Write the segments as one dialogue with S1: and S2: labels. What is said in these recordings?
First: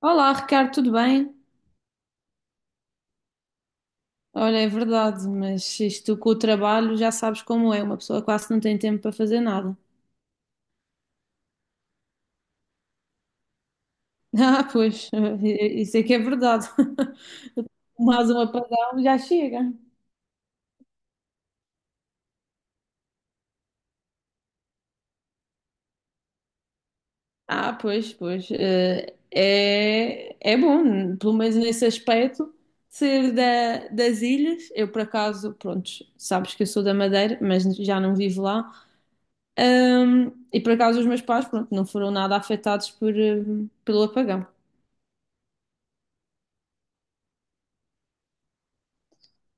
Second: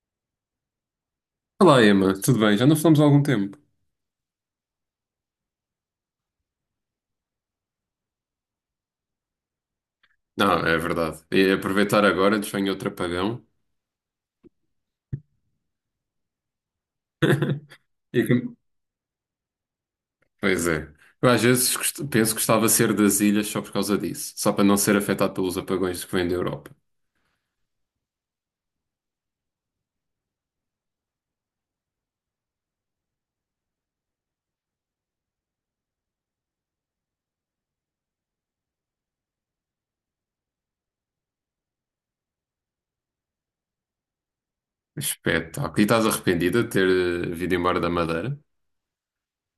S1: Olá, Ricardo, tudo bem?
S2: Olá, Emma, tudo bem? Já não falamos há algum tempo.
S1: Olha, é verdade, mas isto com o trabalho já sabes como é, uma pessoa quase não tem tempo para fazer nada.
S2: Não, é verdade. E aproveitar agora, desvenho outro apagão.
S1: Ah, pois, isso é que é verdade.
S2: E
S1: Mais um
S2: que-
S1: apagão já chega.
S2: Pois é. Eu às vezes penso que gostava de ser das ilhas só por causa disso, só para não ser afetado pelos apagões que vêm da Europa.
S1: Ah, pois, pois. É, é bom, pelo menos nesse aspecto, ser das ilhas. Eu, por acaso, pronto, sabes que eu sou da Madeira, mas já não vivo lá. E, por acaso, os meus pais, pronto, não foram nada afetados pelo apagão.
S2: Espetáculo. E estás arrependida de ter vindo embora da Madeira?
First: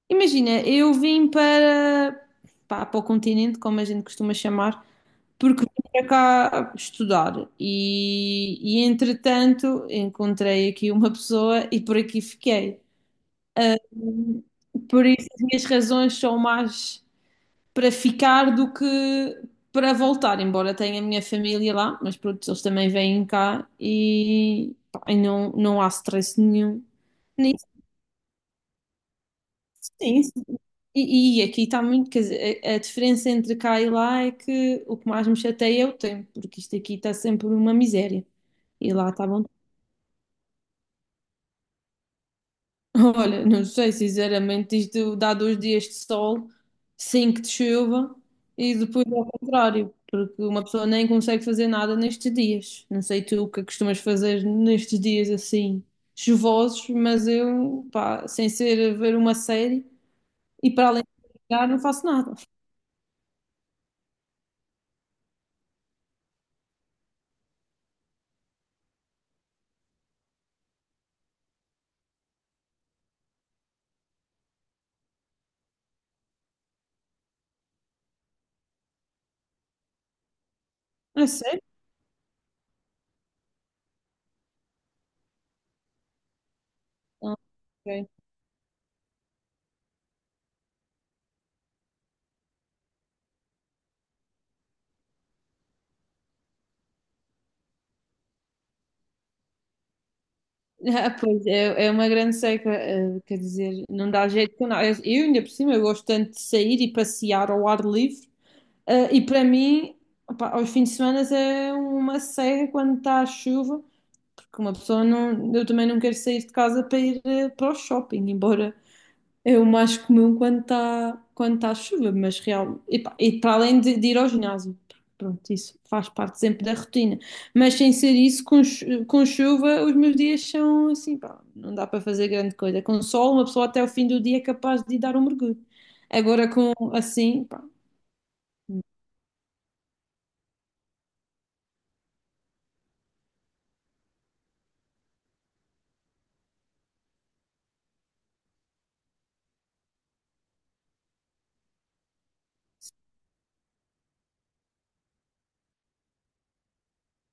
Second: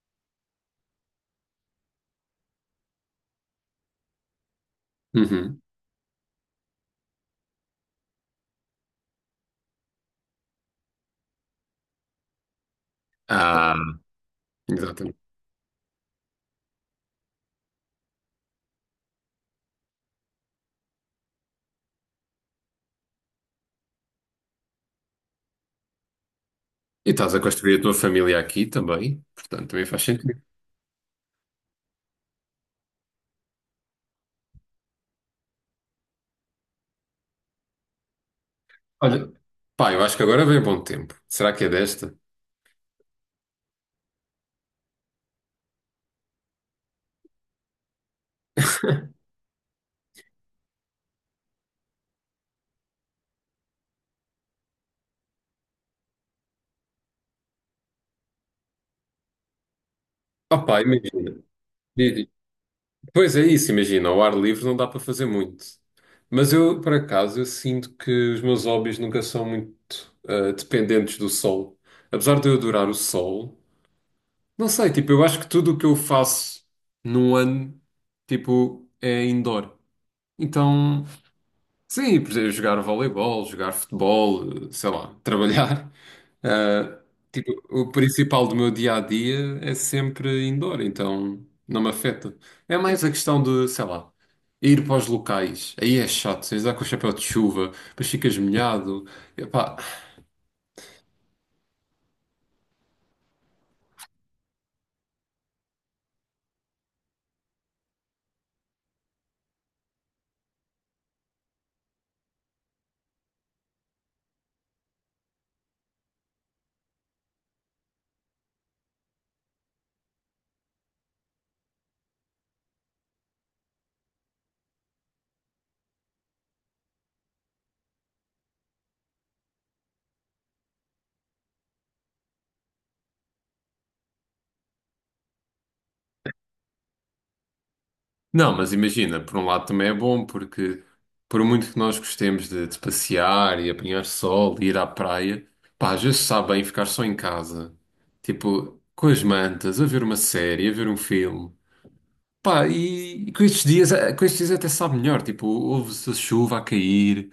S1: Imagina, eu vim para, pá, para o continente, como a gente costuma chamar,
S2: Uhum.
S1: porque vim para cá estudar e entretanto encontrei aqui uma pessoa e por aqui fiquei. Ah,
S2: Ah,
S1: por
S2: exatamente.
S1: isso as minhas razões são mais para ficar do que para voltar, embora tenha a minha família lá, mas pronto, eles também vêm cá e, pá, e não, não há stress nenhum.
S2: E estás a
S1: Nisso,
S2: construir a tua família aqui também, portanto também faz
S1: sim.
S2: sentido.
S1: E aqui está muito, quer dizer, a diferença entre cá e lá é que o que mais me chateia é o tempo, porque isto aqui está sempre uma miséria. E lá está
S2: Olha,
S1: bom.
S2: pá, eu acho que agora vem bom tempo. Será que é desta?
S1: Olha, não sei, sinceramente, isto dá dois dias de sol, cinco de chuva e depois ao contrário, porque uma pessoa nem consegue fazer nada nestes dias. Não sei tu o que costumas fazer nestes dias assim chuvosos, mas eu, pá, sem ser ver uma série
S2: Oh,
S1: e
S2: pá,
S1: para além
S2: imagina.
S1: de jogar, não faço nada.
S2: Pois é isso, imagina, ao ar livre não dá para fazer muito. Mas eu, por acaso, eu sinto que os meus hobbies nunca são muito dependentes do sol. Apesar de eu adorar o sol, não sei, tipo, eu acho que tudo o que eu faço num ano, tipo, é indoor. Então,
S1: É sério?
S2: sim, por exemplo, jogar voleibol, jogar futebol, sei lá, trabalhar. Ah,
S1: Ah,
S2: tipo, o
S1: ok.
S2: principal do meu dia a dia é sempre indoor, então não me afeta. É mais a questão de, sei lá, ir para os locais. Aí é chato, tens de andar com o chapéu de chuva, depois ficas molhado. Epá.
S1: Ah, pois, é, é uma grande seca, quer dizer, não dá jeito com nada. Eu, ainda por cima, eu gosto tanto de sair e passear ao ar livre, eh, e para mim, opá, aos fins de semana é uma seca quando está a chuva, porque uma pessoa não, eu também não quero sair de casa para ir para o shopping, embora é o mais comum quando está quando tá chuva, mas real, e para além de ir ao ginásio, pronto, isso faz parte sempre da rotina. Mas sem ser isso, com chuva, os meus dias são assim, pá, não dá para fazer grande coisa. Com sol, uma pessoa até o fim do dia é capaz de ir dar um mergulho. Agora com assim, pá.
S2: Não, mas imagina, por um lado também é bom, porque por muito que nós gostemos de passear e apanhar sol e ir à praia, pá, às vezes sabe bem ficar só em casa, tipo, com as mantas, a ver uma série, a ver um filme. Pá, e com estes dias, com estes dias até sabe melhor, tipo, ouve-se a chuva a cair.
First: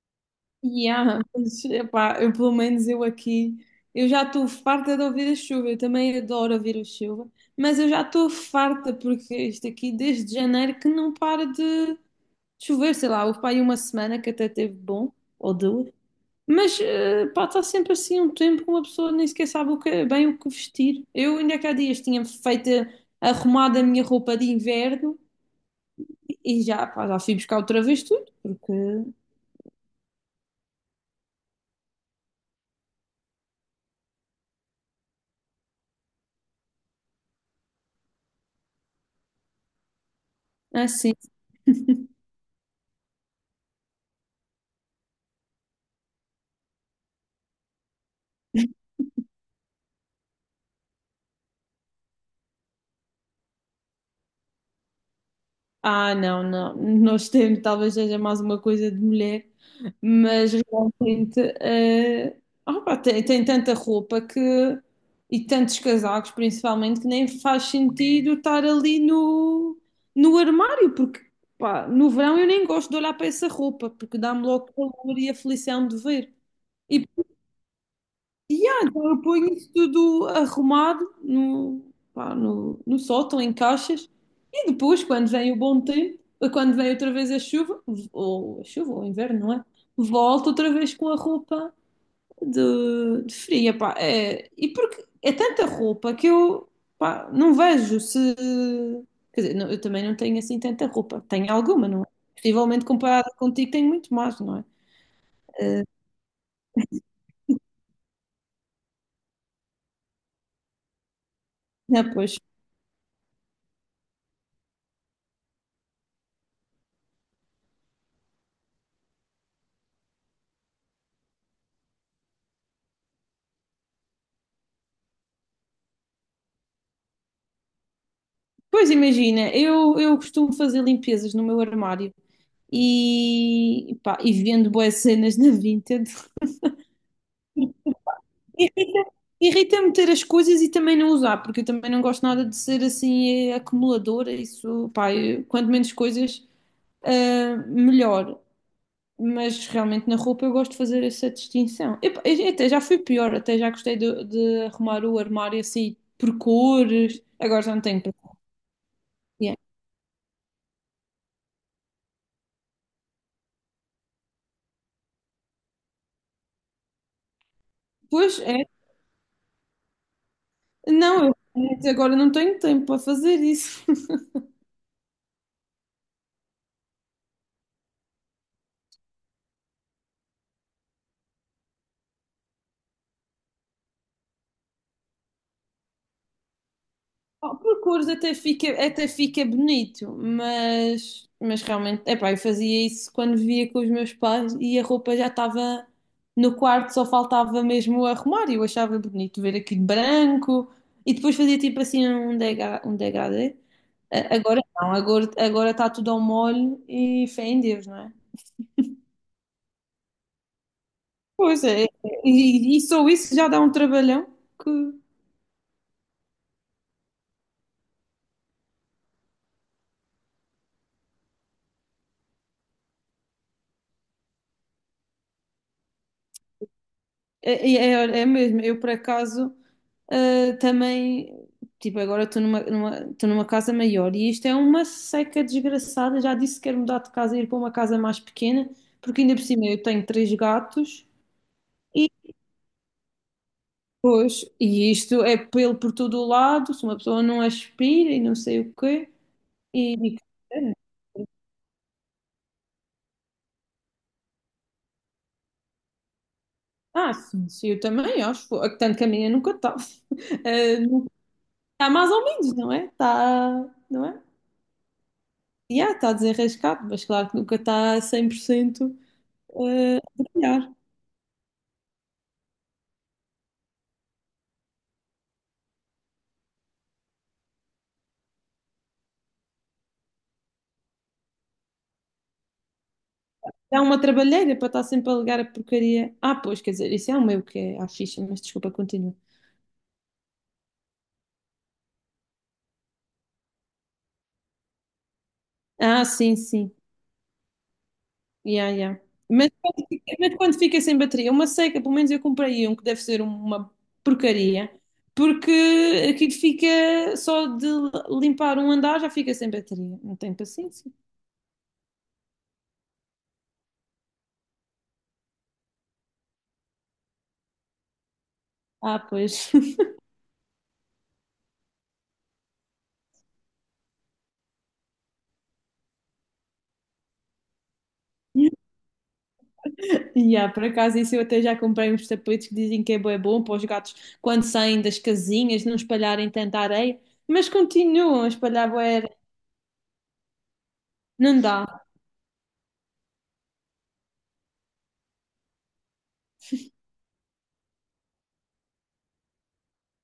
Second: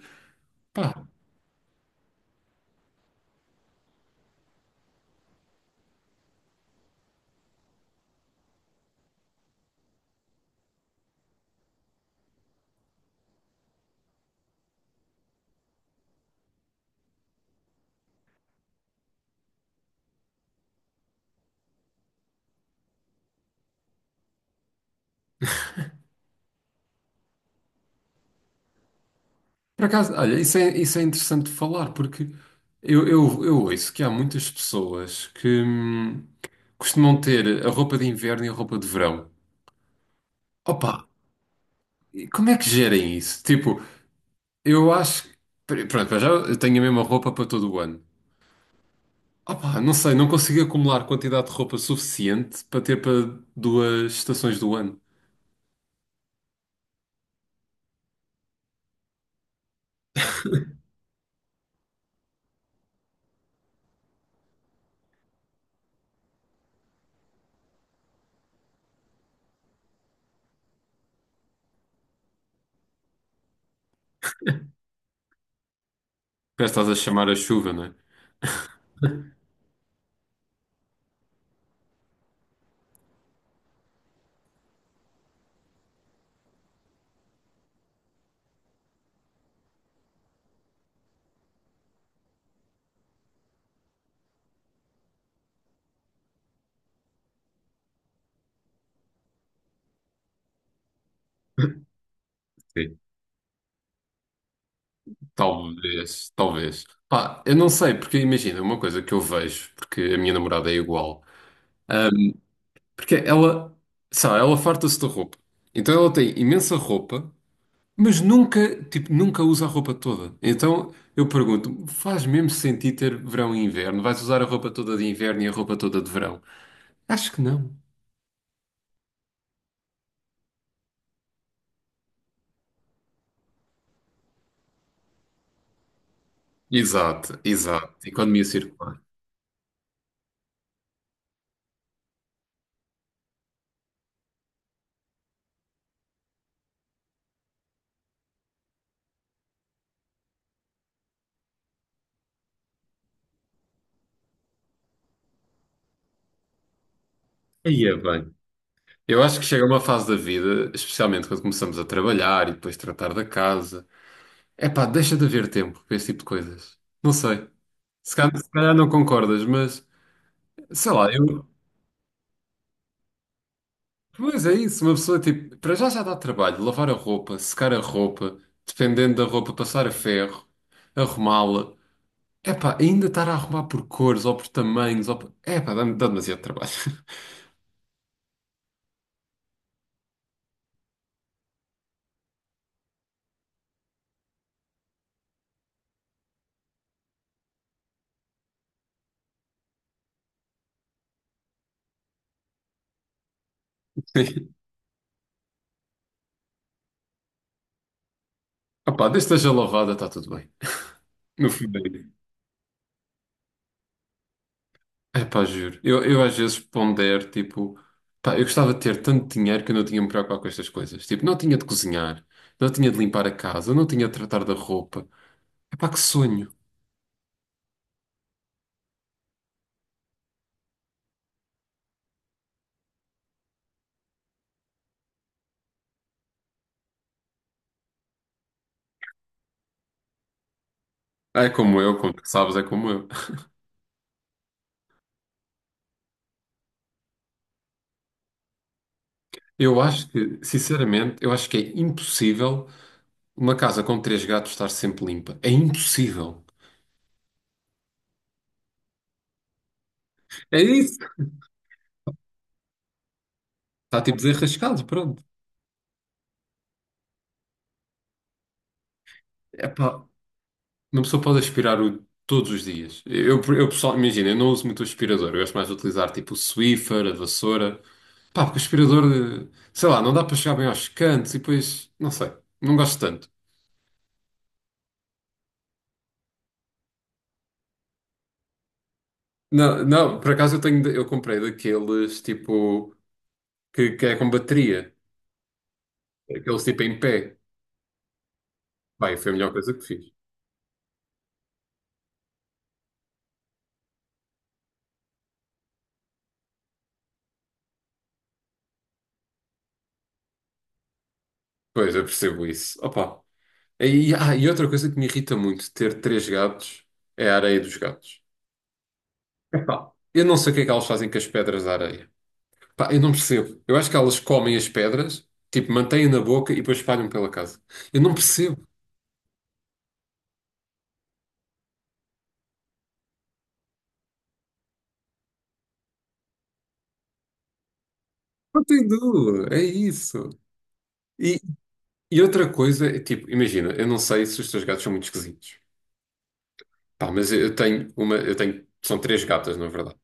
S2: Pá,
S1: Yeah, mas, epá, eu pelo menos eu aqui, eu já estou farta de ouvir a chuva, eu também adoro ouvir a chuva, mas eu já estou farta porque isto aqui desde janeiro que não para de chover, sei lá, houve para aí uma semana que até teve bom, ou duas, mas eh, pá, está sempre assim um tempo que uma pessoa nem sequer sabe bem o que vestir. Eu ainda que há dias tinha feito, arrumado a minha roupa de inverno e já, pá, já fui buscar outra vez tudo, porque
S2: por acaso, olha, isso é interessante de falar, porque eu ouço que há muitas pessoas que costumam ter a roupa de inverno e a roupa de verão.
S1: é
S2: Opa,
S1: assim.
S2: e como é que gerem isso? Tipo, eu acho que, pronto, para já eu tenho a mesma roupa para todo o ano. Opa, não sei, não consigo acumular quantidade de roupa suficiente para ter para duas estações do ano.
S1: Ah, não, não. Nós temos, talvez seja mais uma coisa de mulher, mas realmente eh, ah, pá, tem tanta roupa que e tantos casacos, principalmente, que nem faz sentido estar ali no armário, porque pá, no verão eu nem gosto de olhar para essa roupa, porque dá-me logo calor e aflição de ver.
S2: Já estás a
S1: E,
S2: chamar a chuva, não é?
S1: e, então eu ponho isso tudo arrumado pá, no sótão, em caixas. E depois, quando vem o bom tempo, quando vem outra vez a chuva, ou o inverno, não é? Volto outra vez com a roupa de fria, pá. É, e porque é tanta roupa que eu, pá, não vejo se. Quer dizer, eu também não tenho assim tanta roupa. Tenho alguma, não é? Possivelmente
S2: Sim.
S1: comparada contigo, tenho muito mais, não é? Eh,
S2: Talvez, talvez. Pá, eu não sei, porque imagina, uma coisa que eu vejo, porque a minha namorada é igual,
S1: não,
S2: ahm,
S1: pois.
S2: porque ela, sabe, ela farta-se de roupa. Então ela tem imensa roupa, mas nunca, tipo, nunca usa a roupa toda. Então eu pergunto, faz mesmo sentido ter verão e inverno? Vais usar a roupa toda de inverno e a roupa toda de verão? Acho que não.
S1: Pois imagina, eu costumo fazer limpezas no meu armário e, pá, e vendo boas cenas na Vinted.
S2: Exato, exato. Economia circular.
S1: Irrita- Irrita-me ter as coisas e também não usar, porque eu também não gosto nada de ser assim acumuladora. Isso, pá, quanto menos coisas, ah, melhor. Mas realmente na roupa eu gosto de fazer essa distinção. Eu, pá, eu até já fui pior, até já gostei de arrumar o armário assim por cores. Agora já não
S2: Aí é
S1: tenho para.
S2: bem. Eu acho que
S1: Yeah.
S2: chega uma fase da vida, especialmente quando começamos a trabalhar e depois tratar da casa. É pá, deixa de haver tempo para esse tipo de coisas. Não sei. Se
S1: Pois
S2: calhar, se
S1: é,
S2: calhar não concordas, mas sei lá,
S1: não,
S2: eu.
S1: eu agora não tenho tempo para fazer isso.
S2: Pois é isso, uma pessoa tipo. Para já já dá trabalho, lavar a roupa, secar a roupa, dependendo da roupa, passar a ferro, arrumá-la. É pá, ainda estar a arrumar por cores ou por tamanhos. Ou por... É pá, dá demasiado trabalho.
S1: O percurso até fica bonito, mas realmente, epá, eu fazia isso quando via com os meus pais e a roupa já estava no quarto, só faltava mesmo arrumar e eu achava bonito ver aquilo branco e depois fazia tipo assim um degradê. Agora não, agora está tudo ao molho e fé em Deus, não é?
S2: Ah pá, desde que esteja lavada, está tudo bem. No
S1: Pois
S2: fim,
S1: é,
S2: bem.
S1: e só isso já dá um trabalhão que.
S2: É pá, juro. Eu às vezes pondero, tipo, pá, eu gostava de ter tanto dinheiro que eu não tinha de me preocupar com estas coisas. Tipo, não tinha de cozinhar, não tinha de limpar a casa, não tinha de tratar da roupa. É pá, que sonho.
S1: É, é, olha, é mesmo, eu por acaso ah, também, tipo, agora estou numa, numa, estou numa casa maior e isto é uma seca desgraçada. Já disse que quero mudar de casa e ir para uma casa mais pequena, porque ainda por cima eu tenho três gatos
S2: Ah, é como eu,
S1: e
S2: como tu sabes, é como eu.
S1: depois, e isto é pelo por todo o lado, se uma pessoa não aspira e não sei o quê,
S2: Eu
S1: e,
S2: acho
S1: e-
S2: que, sinceramente, eu acho que é impossível uma casa com três gatos estar sempre limpa. É impossível.
S1: ah, sim, sim, eu também acho, tanto que a minha nunca está.
S2: É
S1: Ah,
S2: isso.
S1: nunca- Está mais ou menos, não é? Está,
S2: Está
S1: não
S2: tipo
S1: é?
S2: desenrascado, pronto.
S1: Yeah, está desenrascado, mas claro que nunca está 100%
S2: É
S1: a
S2: pá,
S1: trabalhar.
S2: uma pessoa pode aspirar o todos os dias. Eu pessoal, imagina, eu não uso muito o aspirador, eu gosto mais de utilizar tipo o Swiffer, a vassoura. Pá, porque o aspirador, eh, sei lá, não dá para chegar bem aos cantos e depois, não sei, não gosto tanto.
S1: Dá uma trabalheira para estar sempre a ligar a porcaria. Ah, pois, quer dizer, isso é o meu que é à ficha, mas desculpa, continua.
S2: Não, não, por acaso eu tenho, eu comprei daqueles tipo que é com bateria,
S1: Ah, sim,
S2: aqueles
S1: sim.
S2: tipo em pé.
S1: Yeah, yeah.
S2: Bem, foi a melhor coisa que fiz.
S1: Mas quando fica sem bateria, uma seca, pelo menos eu comprei um que deve ser uma porcaria, porque aquilo fica só de limpar um andar já fica sem bateria. Não tenho paciência.
S2: Pois, eu percebo isso. Opa. E, e outra coisa que me irrita muito de ter três gatos é a areia dos gatos.
S1: Ah, pois.
S2: Epá, eu não sei o que é que elas fazem com as pedras da areia. Pá, eu não percebo. Eu acho que elas comem as pedras, tipo, mantêm na boca e depois espalham pela casa. Eu não percebo.
S1: E há, por acaso, isso eu até já comprei uns tapetes que dizem que é bué bom para os gatos quando saem das casinhas não espalharem tanta areia, mas continuam a
S2: Não
S1: espalhar
S2: tem
S1: bué areia.
S2: dúvida, é isso. E,
S1: Não dá.
S2: e outra coisa, é tipo, imagina, eu não sei se os teus gatos são muito esquisitos. Pá, mas eu tenho uma, eu tenho, são três gatas, na verdade.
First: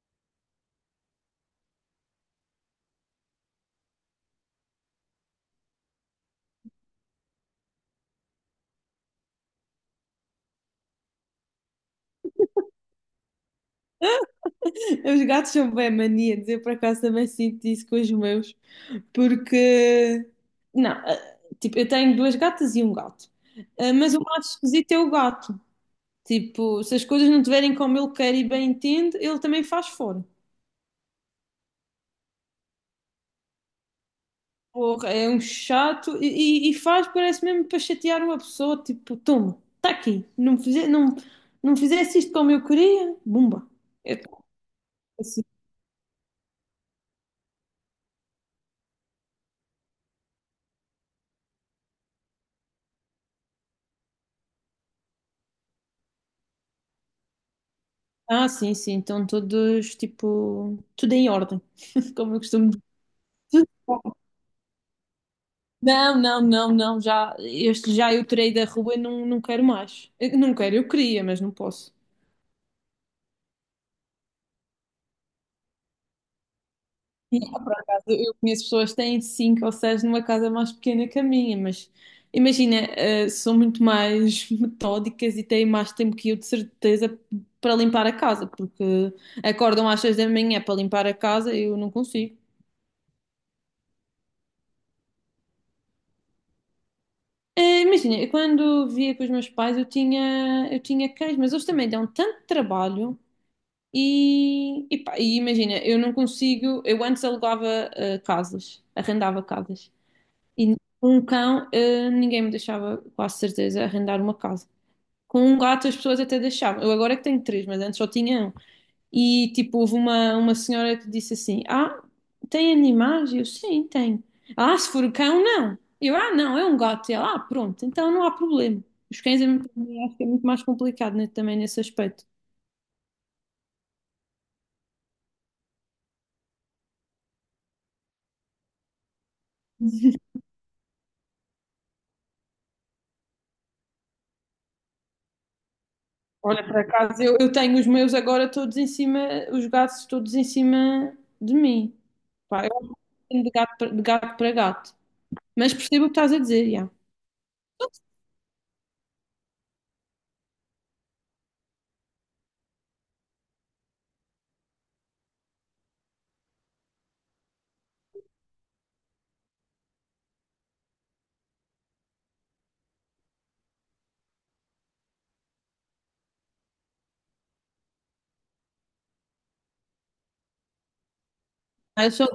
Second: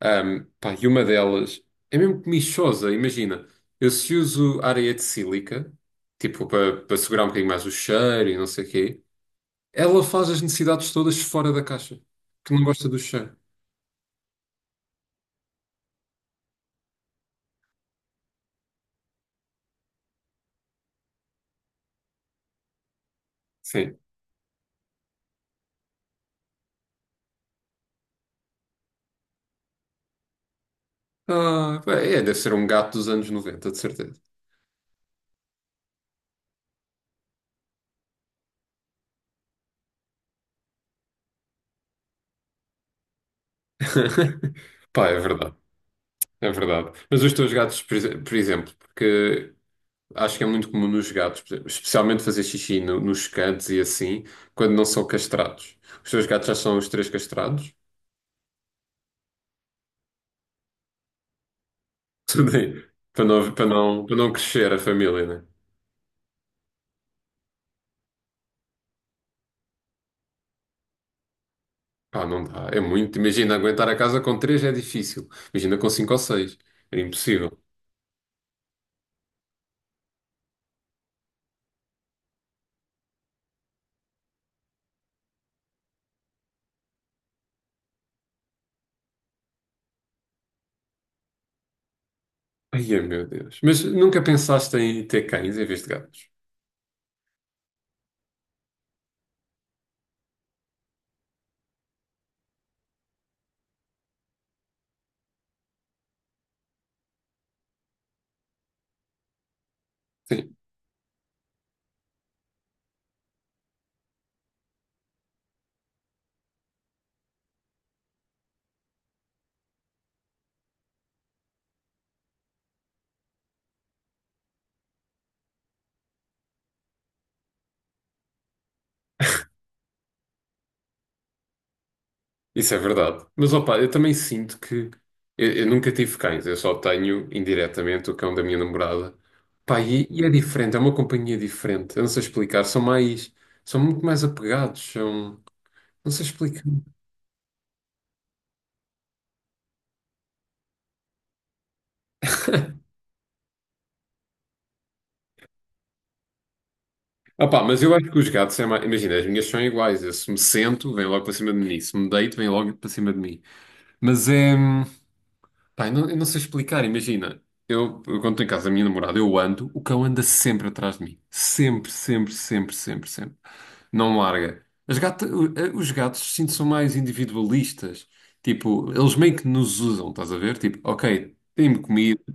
S2: Pá, e uma delas é mesmo comichosa, imagina. Eu se uso areia de sílica, tipo, para segurar um bocadinho mais o cheiro e não sei o quê, ela faz as necessidades todas fora da caixa, que não gosta do cheiro.
S1: Os gatos são bué maníacos. Eu, por acaso, também sinto isso com os meus. Porque, não, ah, tipo, eu tenho duas gatas e um gato. Ah,
S2: Sim.
S1: mas o mais esquisito é o gato. Tipo, se as coisas não estiverem como ele quer e bem entende, ele também faz fora.
S2: Ah, pá, é, deve ser um gato dos anos 90, de certeza.
S1: Porra, é um chato e faz, parece mesmo para chatear uma pessoa, tipo, toma, está aqui, não, não fizesse isto como eu queria, bumba. Eu,
S2: Pá, é
S1: assim,
S2: verdade. É verdade. Mas os teus gatos, por exemplo, porque acho que é muito comum nos gatos, por exemplo, especialmente fazer xixi nos cantos e assim, quando não são castrados. Os teus gatos já são os três castrados?
S1: ah, sim, sim, então todos, tipo, tudo em ordem, como eu costumo
S2: Também.
S1: dizer.
S2: Para não, para
S1: Tudo bom.
S2: não, para não crescer a família, né?
S1: Não, não, não, não, já, este já eu tirei da rua e não, não quero mais. Eu Não quero, eu queria, mas não posso.
S2: Pá, não dá. É muito. Imagina, aguentar a casa com três é difícil. Imagina com cinco ou seis. É impossível.
S1: Eu conheço pessoas que têm cinco ou seis numa casa mais pequena que a minha, mas imagina, eh, são muito mais metódicas e têm mais tempo que eu, de certeza, para limpar a casa, porque acordam às seis da manhã para limpar a casa, eu não consigo.
S2: Ai, meu Deus. Mas nunca pensaste em ter cães em vez de gatos?
S1: Eh, imagina, eu quando via com os meus pais, eu tinha cães, mas eles também dão tanto trabalho e pá, e imagina, eu não consigo, eu antes alugava, eh, casas, arrendava casas. E com um cão, eh, ninguém me deixava, quase certeza, arrendar uma casa. Com um gato, as pessoas até deixavam. Eu agora é que tenho três, mas antes só tinha um. E tipo, houve uma senhora que disse assim: Ah, tem animais? Eu, sim, tenho. Ah, se for cão, não. Eu, ah, não, é um gato. E ela, ah, pronto, então não há problema. Os cães, é acho que é muito mais complicado, né, também nesse aspecto.
S2: Isso é verdade. Mas opa, eu também sinto que eu nunca tive cães, eu só tenho indiretamente o cão da minha namorada. Pá, e é diferente, é uma companhia diferente. Eu não sei explicar, são mais, são muito mais apegados, são, não sei explicar.
S1: Olha, por acaso, eu tenho os meus agora todos em cima, os gatos todos em cima de mim. Pá, eu acho que tenho de gato, de gato para gato. Mas percebo o que estás a dizer, já.
S2: Opa, mas eu acho que os gatos é mais, imagina, as minhas são iguais. Eu, se me sento, vem logo para cima de mim. Se me deito, vem logo para cima de mim. Mas é, pá, eu não sei explicar, imagina. Eu quando estou em casa da minha namorada, eu ando, o cão anda sempre atrás de mim. Sempre, sempre, sempre, sempre, sempre. Não larga. As gata- o- eh, os gatos, sinto, são mais individualistas. Tipo, eles meio que nos usam, estás a ver? Tipo, ok, dê-me
S1: Ah, eu
S2: comida,
S1: sou,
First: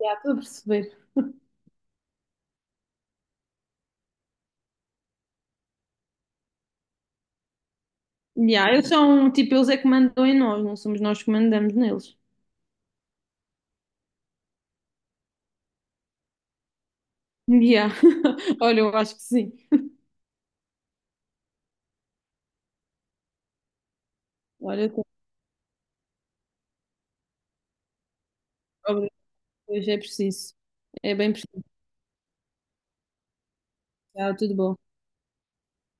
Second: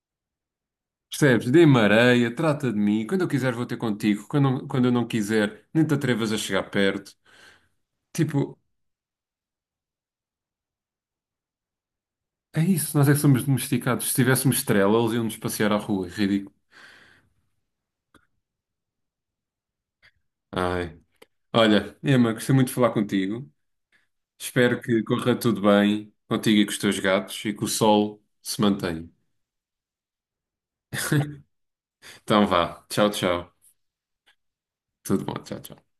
S1: já estou a perceber.
S2: percebes? Dê-me areia, trata de mim. Quando eu quiser, vou ter contigo. Quando eu não quiser, nem te atrevas a chegar perto. Tipo,
S1: Yeah, eles são, tipo, eles é que mandam em nós, não somos nós que mandamos neles.
S2: é isso, nós é que somos domesticados. Se tivéssemos estrela, eles iam-nos passear à rua. Ridículo.
S1: Yeah. Olha, eu acho que sim.
S2: Ai. Olha, Emma, gostei muito de falar contigo. Espero
S1: Olha, eu
S2: que
S1: tenho
S2: corra tudo bem contigo e com os teus gatos e que o sol se mantenha.
S1: obras que hoje é preciso. É bem preciso.
S2: Então vá. Tchau, tchau.
S1: Tá, tudo bom.
S2: Tudo bom, tchau, tchau.